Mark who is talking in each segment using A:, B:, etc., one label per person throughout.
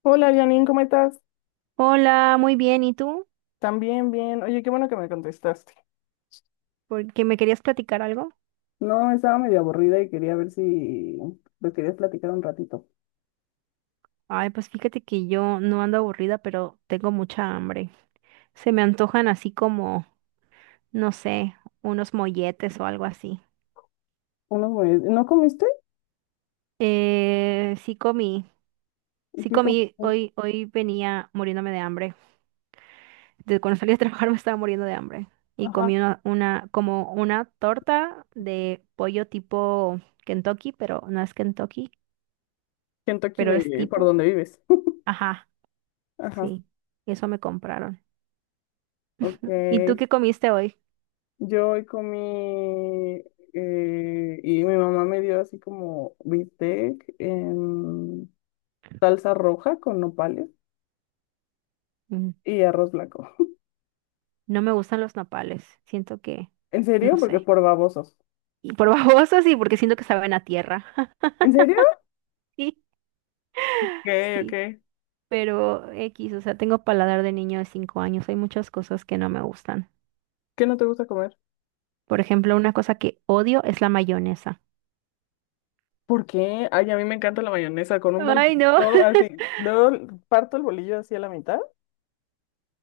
A: Hola Janine, ¿cómo estás?
B: Hola, muy bien. ¿Y tú?
A: También bien. Oye, qué bueno que me contestaste.
B: Porque me querías platicar algo.
A: No, estaba medio aburrida y quería ver si lo querías platicar un ratito.
B: Ay, pues fíjate que yo no ando aburrida, pero tengo mucha hambre. Se me antojan así como, no sé, unos molletes o algo así.
A: Unos mue- ¿No comiste?
B: Sí comí, sí
A: ¿Qué
B: comí.
A: comiste?
B: Hoy venía muriéndome de hambre. Desde cuando salí a trabajar me estaba muriendo de hambre. Y
A: Ajá.
B: comí como una torta de pollo tipo Kentucky, pero no es Kentucky,
A: Kentucky
B: pero es
A: de por
B: tipo.
A: donde vives.
B: Ajá,
A: Ajá,
B: sí. Eso me compraron. ¿Y tú
A: ok.
B: qué comiste hoy?
A: Yo hoy comí y mi mamá me dio así como bistec en salsa roja con nopales
B: Mm.
A: y arroz blanco.
B: No me gustan los nopales. Siento que,
A: ¿En
B: no
A: serio? Porque
B: sé.
A: por babosos.
B: Y por babosa sí, porque siento que saben a tierra.
A: ¿En serio?
B: Sí,
A: Ok, ok.
B: sí. Pero X, o sea, tengo paladar de niño de 5 años. Hay muchas cosas que no me gustan.
A: ¿Qué no te gusta comer?
B: Por ejemplo, una cosa que odio es la mayonesa.
A: ¿Por qué? Ay, a mí me encanta la mayonesa con un bolillo.
B: Ay, no.
A: Así, luego parto el bolillo así a la mitad,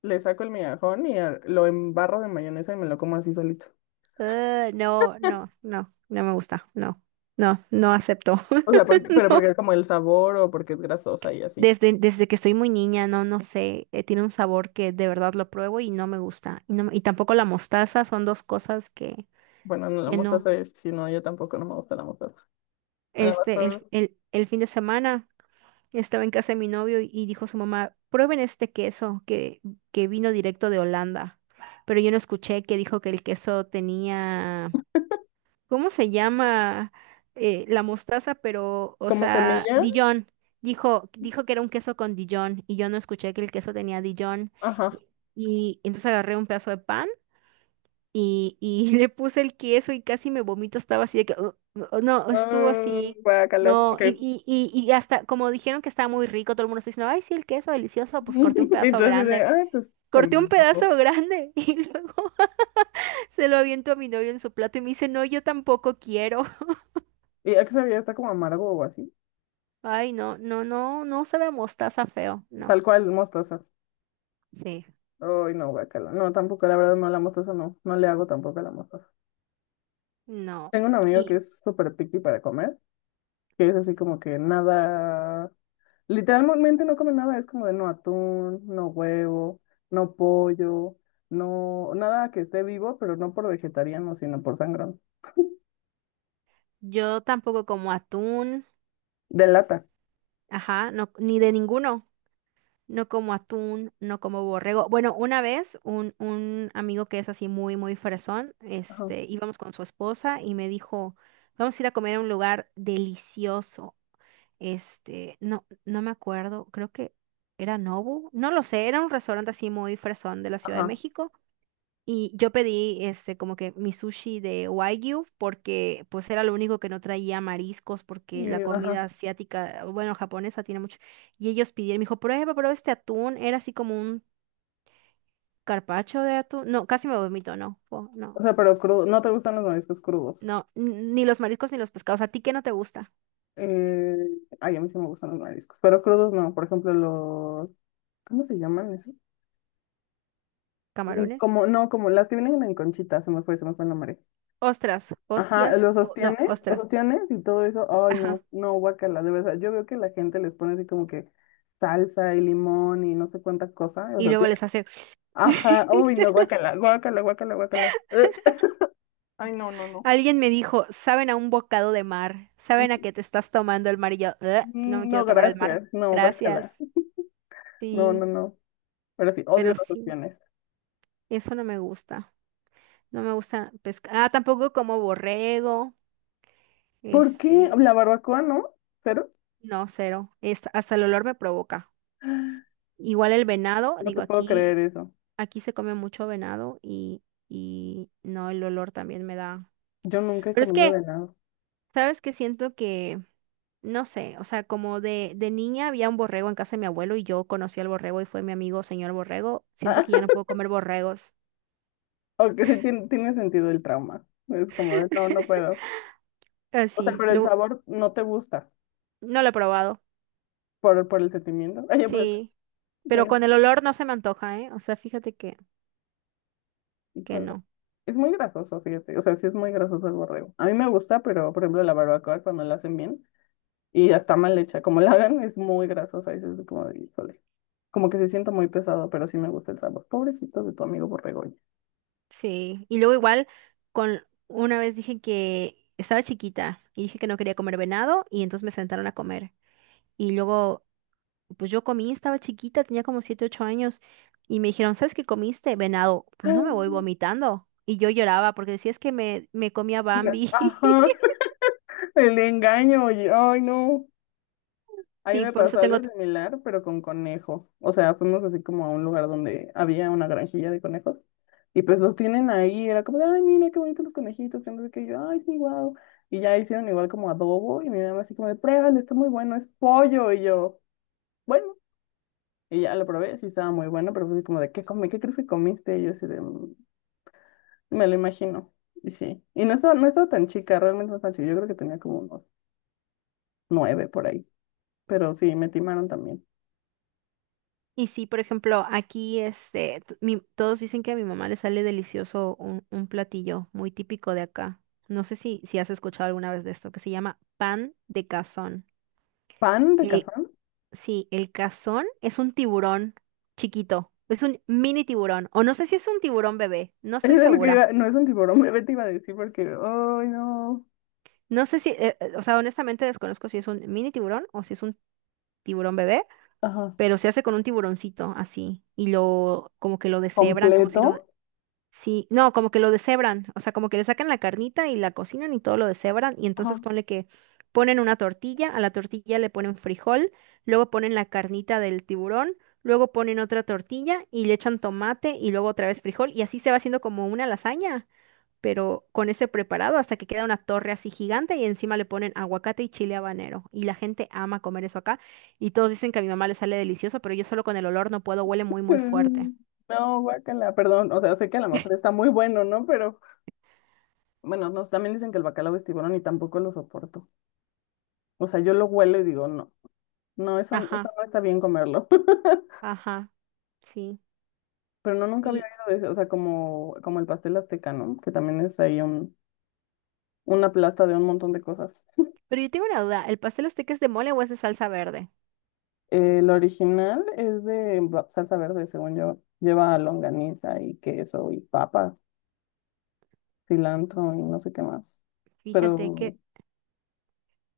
A: le saco el migajón y a- lo embarro de mayonesa y me lo como así solito.
B: Ah, no, no, no, no me gusta. No, no, no acepto.
A: O sea, porque- pero porque
B: No.
A: es como el sabor o porque es grasosa y así.
B: Desde que estoy muy niña, no, no sé, tiene un sabor que de verdad lo pruebo y no me gusta. Y, no me- y tampoco la mostaza, son dos cosas
A: Bueno, no la
B: que no.
A: mostaza, si no, yo tampoco no me gusta la mostaza. Además,
B: Este, el,
A: por-
B: el, el fin de semana estaba en casa de mi novio y dijo su mamá, prueben este queso que vino directo de Holanda. Pero yo no escuché que dijo que el queso tenía. ¿Cómo se llama, la mostaza? Pero, o
A: como
B: sea,
A: semilla,
B: Dijon. Dijo, dijo que era un queso con Dijon y yo no escuché que el queso tenía Dijon.
A: ajá.
B: Y, y entonces agarré un pedazo de pan y le puse el queso y casi me vomito. Estaba así de que, "Ugh, ugh", no, estuvo
A: Ah,
B: así.
A: guácala,
B: No,
A: ok.
B: y hasta como dijeron que estaba muy rico, todo el mundo está diciendo, ay, sí, el queso delicioso, pues corté un pedazo
A: Entonces, de,
B: grande.
A: ay, pues se me
B: Corté un pedazo
A: antojó.
B: grande y luego se lo aviento a mi novio en su plato y me dice, no, yo tampoco quiero.
A: Y ya que sabía, está como amargo o así.
B: Ay, no, no, no, no sabe a mostaza feo, no,
A: Tal cual, mostaza.
B: sí,
A: Ay, no, guacala. No, tampoco, la verdad, no, la mostaza no. No le hago tampoco a la mostaza.
B: no.
A: Tengo un amigo que
B: Y
A: es súper picky para comer, que es así como que nada. Literalmente no come nada, es como de no atún, no huevo, no pollo, no. Nada que esté vivo, pero no por vegetariano, sino por sangrón.
B: yo tampoco como atún,
A: De lata.
B: ajá, no, ni de ninguno. No como atún, no como borrego. Bueno, una vez un amigo que es así muy, muy fresón,
A: Ajá.
B: este, íbamos con su esposa y me dijo, vamos a ir a comer a un lugar delicioso. Este, no, no me acuerdo, creo que era Nobu, no lo sé, era un restaurante así muy fresón de la Ciudad de
A: Ajá.
B: México. Y yo pedí este como que mi sushi de Wagyu porque pues era lo único que no traía mariscos porque la
A: Y, ajá.
B: comida asiática, ah, bueno, japonesa tiene mucho. Y ellos pidieron, me dijo, prueba, prueba este atún. Era así como un carpacho de atún. No, casi me vomito, no, po-
A: O
B: no,
A: sea, pero crudo. No te gustan los mariscos crudos.
B: no, n- ni los mariscos ni los pescados. ¿A ti qué no te gusta?
A: Eh, ay, a mí sí me gustan los mariscos, pero crudos no. Por ejemplo, los. ¿Cómo se llaman? Esos. Mm,
B: ¿Camarones?
A: como, no, como las que vienen en conchita, se me fue el nombre.
B: Ostras,
A: Ajá,
B: hostias, o- no,
A: los
B: ostras.
A: ostiones y todo eso. Ay, no,
B: Ajá.
A: no, guacala, de verdad. Yo veo que la gente les pone así como que salsa y limón y no sé cuánta cosa. O
B: Y
A: sea,
B: luego
A: tiene-
B: les hace...
A: Ajá, uy, no, guacala, guacala, guacala, guacala. Ay, no, no, no.
B: Alguien me dijo, saben a un bocado de mar, saben a que te estás tomando el mar y yo, "Ugh, no me
A: Mm, no,
B: quiero tomar el mar,
A: gracias, no,
B: gracias".
A: guacala. No, no,
B: Sí,
A: no. Pero sí, odio
B: pero
A: las
B: sí,
A: opciones.
B: eso no me gusta. No me gusta pescar. Ah, tampoco como borrego,
A: ¿Por qué?
B: este,
A: La barbacoa, ¿no? ¿Cero?
B: no, cero. Es- hasta el olor me provoca. Igual el venado,
A: No
B: digo,
A: te puedo
B: aquí,
A: creer eso.
B: aquí se come mucho venado y no, el olor también me da.
A: Yo nunca he
B: Pero es
A: comido
B: que
A: venado.
B: sabes que siento que, no sé, o sea, como de niña había un borrego en casa de mi abuelo y yo conocí al borrego y fue mi amigo señor borrego. Siento que ya no puedo comer borregos.
A: Aunque sí tiene sentido el trauma. Es como de, no, no puedo. O sea,
B: Así,
A: pero el
B: luego,
A: sabor no te gusta
B: no lo he probado.
A: por el sentimiento. Oye, pero
B: Sí,
A: el-
B: pero
A: tiene,
B: con el olor no se me antoja, ¿eh? O sea, fíjate que
A: híjole,
B: no.
A: es muy grasoso, fíjate. O sea, sí es muy grasoso el borrego. A mí me gusta, pero por ejemplo la barbacoa cuando la hacen bien y está mal hecha, como la hagan, es muy grasosa. Y es así como de, híjole. Como que se siente muy pesado, pero sí me gusta el sabor. Pobrecito de tu amigo borrego, oye.
B: Sí, y luego igual, con una vez dije que estaba chiquita y dije que no quería comer venado y entonces me sentaron a comer. Y luego pues yo comí, estaba chiquita, tenía como 7 u 8 años, y me dijeron, ¿sabes qué comiste? Venado, pues no me voy vomitando. Y yo lloraba porque decía, es que me comía Bambi.
A: Ajá, el engaño, oye. Ay, no. A mí
B: Sí,
A: me
B: por
A: pasó
B: eso
A: algo
B: tengo... t-
A: similar, pero con conejos. O sea, fuimos así como a un lugar donde había una granjilla de conejos. Y pues los tienen ahí. Era como, de, ay, mira qué bonitos los conejitos. Que no sé qué. Y yo, ay, sí, wow. Y ya hicieron igual como adobo. Y mi mamá así como de, pruébalo, está muy bueno, es pollo. Y yo, bueno. Y ya lo probé, sí estaba muy bueno, pero fue así como de, ¿qué comí? ¿Qué crees que comiste? Y yo así de, "Mm, me lo imagino". Y sí. Y no estaba, no estaba tan chica, realmente no estaba chica. Yo creo que tenía como unos nueve por ahí. Pero sí, me timaron también.
B: Y sí, por ejemplo, aquí este, t- mi- todos dicen que a mi mamá le sale delicioso un platillo muy típico de acá. No sé si, si has escuchado alguna vez de esto, que se llama pan de cazón.
A: Pan de
B: El-
A: café.
B: sí, el cazón es un tiburón chiquito, es un mini tiburón, o no sé si es un tiburón bebé, no
A: Es
B: estoy
A: de lo que
B: segura.
A: iba, no es un tiburón, me te iba a decir porque, ay, no.
B: No sé si, o sea, honestamente desconozco si es un mini tiburón o si es un tiburón bebé,
A: Ajá.
B: pero se hace con un tiburoncito así y lo, como que lo deshebran, como si lo,
A: ¿Completo?
B: sí, no, como que lo deshebran, o sea, como que le sacan la carnita y la cocinan y todo lo deshebran y
A: Ajá.
B: entonces ponle que ponen una tortilla, a la tortilla le ponen frijol, luego ponen la carnita del tiburón, luego ponen otra tortilla y le echan tomate y luego otra vez frijol y así se va haciendo como una lasaña pero con ese preparado hasta que queda una torre así gigante y encima le ponen aguacate y chile habanero. Y la gente ama comer eso acá y todos dicen que a mi mamá le sale delicioso, pero yo solo con el olor no puedo, huele muy, muy fuerte.
A: Mm, no, guácala, perdón. O sea, sé que a lo mejor está muy bueno, ¿no? Pero bueno, nos también dicen que el bacalao es tiburón y tampoco lo soporto. O sea, yo lo huelo y digo, no, no, eso
B: Ajá,
A: no está bien comerlo.
B: ajá, sí.
A: Pero no, nunca había
B: Y,
A: oído de eso. O sea, como, como el pastel azteca, ¿no? Que también es ahí un, una plasta de un montón de cosas.
B: pero yo tengo una duda, ¿el pastel azteca es de mole o es de salsa verde?
A: El original es de ba- salsa verde, según yo. Lleva longaniza y queso y papas, cilantro y no sé qué más.
B: Fíjate, qué,
A: Pero,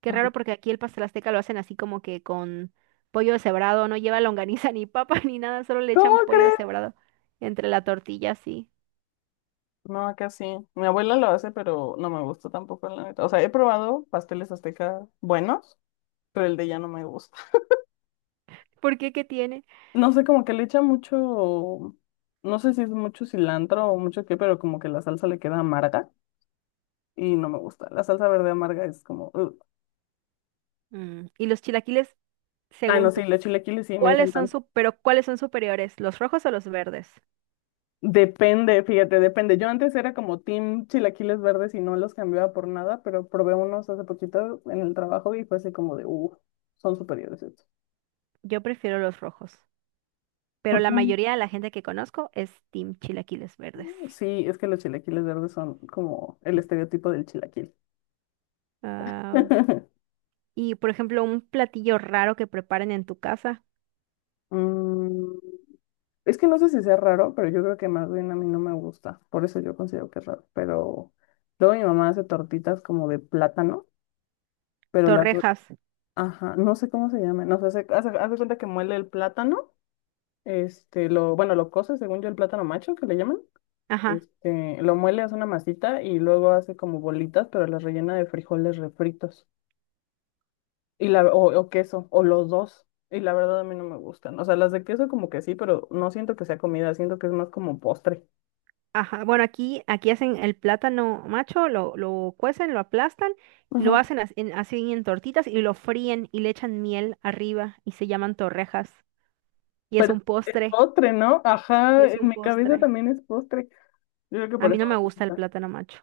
B: qué
A: ajá.
B: raro porque aquí el pastel azteca lo hacen así como que con pollo deshebrado, no lleva longaniza ni papa ni nada, solo le
A: ¿Cómo
B: echan pollo
A: crees?
B: deshebrado entre la tortilla, sí.
A: No, acá sí. Mi abuela lo hace, pero no me gusta tampoco, la neta. O sea, he probado pasteles aztecas buenos, pero el de ella no me gusta.
B: ¿Por qué? ¿Qué tiene?
A: No sé, como que le echa mucho, no sé si es mucho cilantro o mucho qué, pero como que la salsa le queda amarga y no me gusta. La salsa verde amarga es como, "Ugh".
B: Mm, ¿y los chilaquiles?
A: Ay, no,
B: Según
A: sí,
B: tú,
A: los chilaquiles sí, me
B: ¿cuáles son
A: encantan.
B: su- pero cuáles son superiores, los rojos o los verdes?
A: Depende, fíjate, depende. Yo antes era como team chilaquiles verdes y no los cambiaba por nada, pero probé unos hace poquito en el trabajo y fue así como de, uff, son superiores estos.
B: Yo prefiero los rojos, pero
A: ¿Por
B: la
A: qué?
B: mayoría de la gente que conozco es team chilaquiles verdes.
A: Sí, es que los chilaquiles verdes son como el estereotipo del chilaquil.
B: Ah, y por ejemplo, un platillo raro que preparen en tu casa,
A: Mm, es que no sé si sea raro, pero yo creo que más bien a mí no me gusta. Por eso yo considero que es raro. Pero luego mi mamá hace tortitas como de plátano, pero las... dor-
B: torrejas.
A: Ajá, no sé cómo se llaman. No sé, hace, hace cuenta que muele el plátano. Este, lo, bueno, lo cose, según yo, el plátano macho, que le llaman.
B: Ajá,
A: Este, lo muele, hace una masita y luego hace como bolitas, pero las rellena de frijoles refritos. Y la, o queso, o los dos. Y la verdad a mí no me gustan. O sea, las de queso como que sí, pero no siento que sea comida, siento que es más como postre.
B: ajá. Bueno, aquí hacen el plátano macho, lo cuecen, lo aplastan, lo
A: Ajá.
B: hacen as- en- así en tortitas y lo fríen y le echan miel arriba y se llaman torrejas y es
A: Pero
B: un
A: es
B: postre,
A: postre, ¿no?
B: y
A: Ajá,
B: es
A: en
B: un
A: mi cabeza
B: postre.
A: también es postre. Yo creo que
B: A
A: por
B: mí
A: eso
B: no me
A: me
B: gusta el
A: gusta.
B: plátano macho.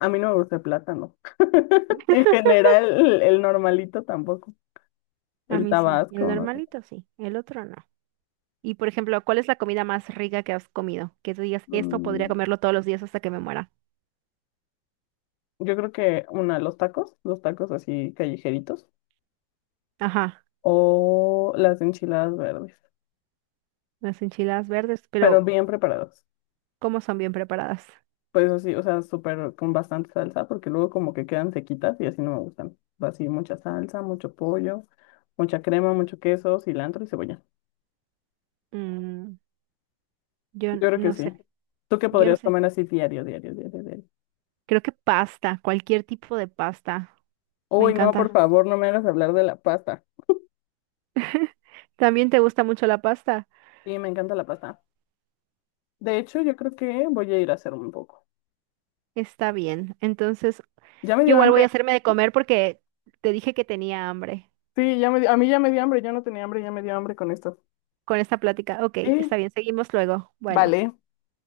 A: A mí no me gusta el plátano. En general, el, normalito tampoco.
B: A
A: El
B: mí sí,
A: tabasco,
B: el
A: no sé.
B: normalito sí, el otro no. Y por ejemplo, ¿cuál es la comida más rica que has comido? Que tú digas, esto podría
A: Mm,
B: comerlo todos los días hasta que me muera.
A: yo creo que una, los tacos así callejeritos,
B: Ajá,
A: o las enchiladas verdes,
B: las enchiladas verdes,
A: pero
B: pero
A: bien preparadas.
B: ¿cómo son bien preparadas?
A: Pues así, o sea, súper con bastante salsa, porque luego como que quedan sequitas y así no me gustan. Así mucha salsa, mucho pollo, mucha crema, mucho queso, cilantro y cebolla.
B: Mm, yo
A: Yo
B: n-
A: creo que
B: no
A: sí.
B: sé,
A: ¿Tú qué
B: yo no
A: podrías
B: sé.
A: comer así diario, diario, diario, diario?
B: Creo que pasta, cualquier tipo de pasta. Me
A: Uy, no, por
B: encanta.
A: favor, no me hagas hablar de la pasta.
B: ¿También te gusta mucho la pasta?
A: Sí, me encanta la pasta. De hecho, yo creo que voy a ir a hacer un poco.
B: Está bien. Entonces,
A: Ya me
B: yo
A: dio
B: igual voy
A: hambre.
B: a hacerme de comer porque te dije que tenía hambre
A: Sí, ya me, di- a mí ya me dio hambre, yo no tenía hambre, ya me dio hambre con esto.
B: con esta plática. Ok, está
A: Sí,
B: bien, seguimos luego. Bueno,
A: vale,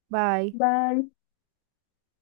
B: bye.
A: bye.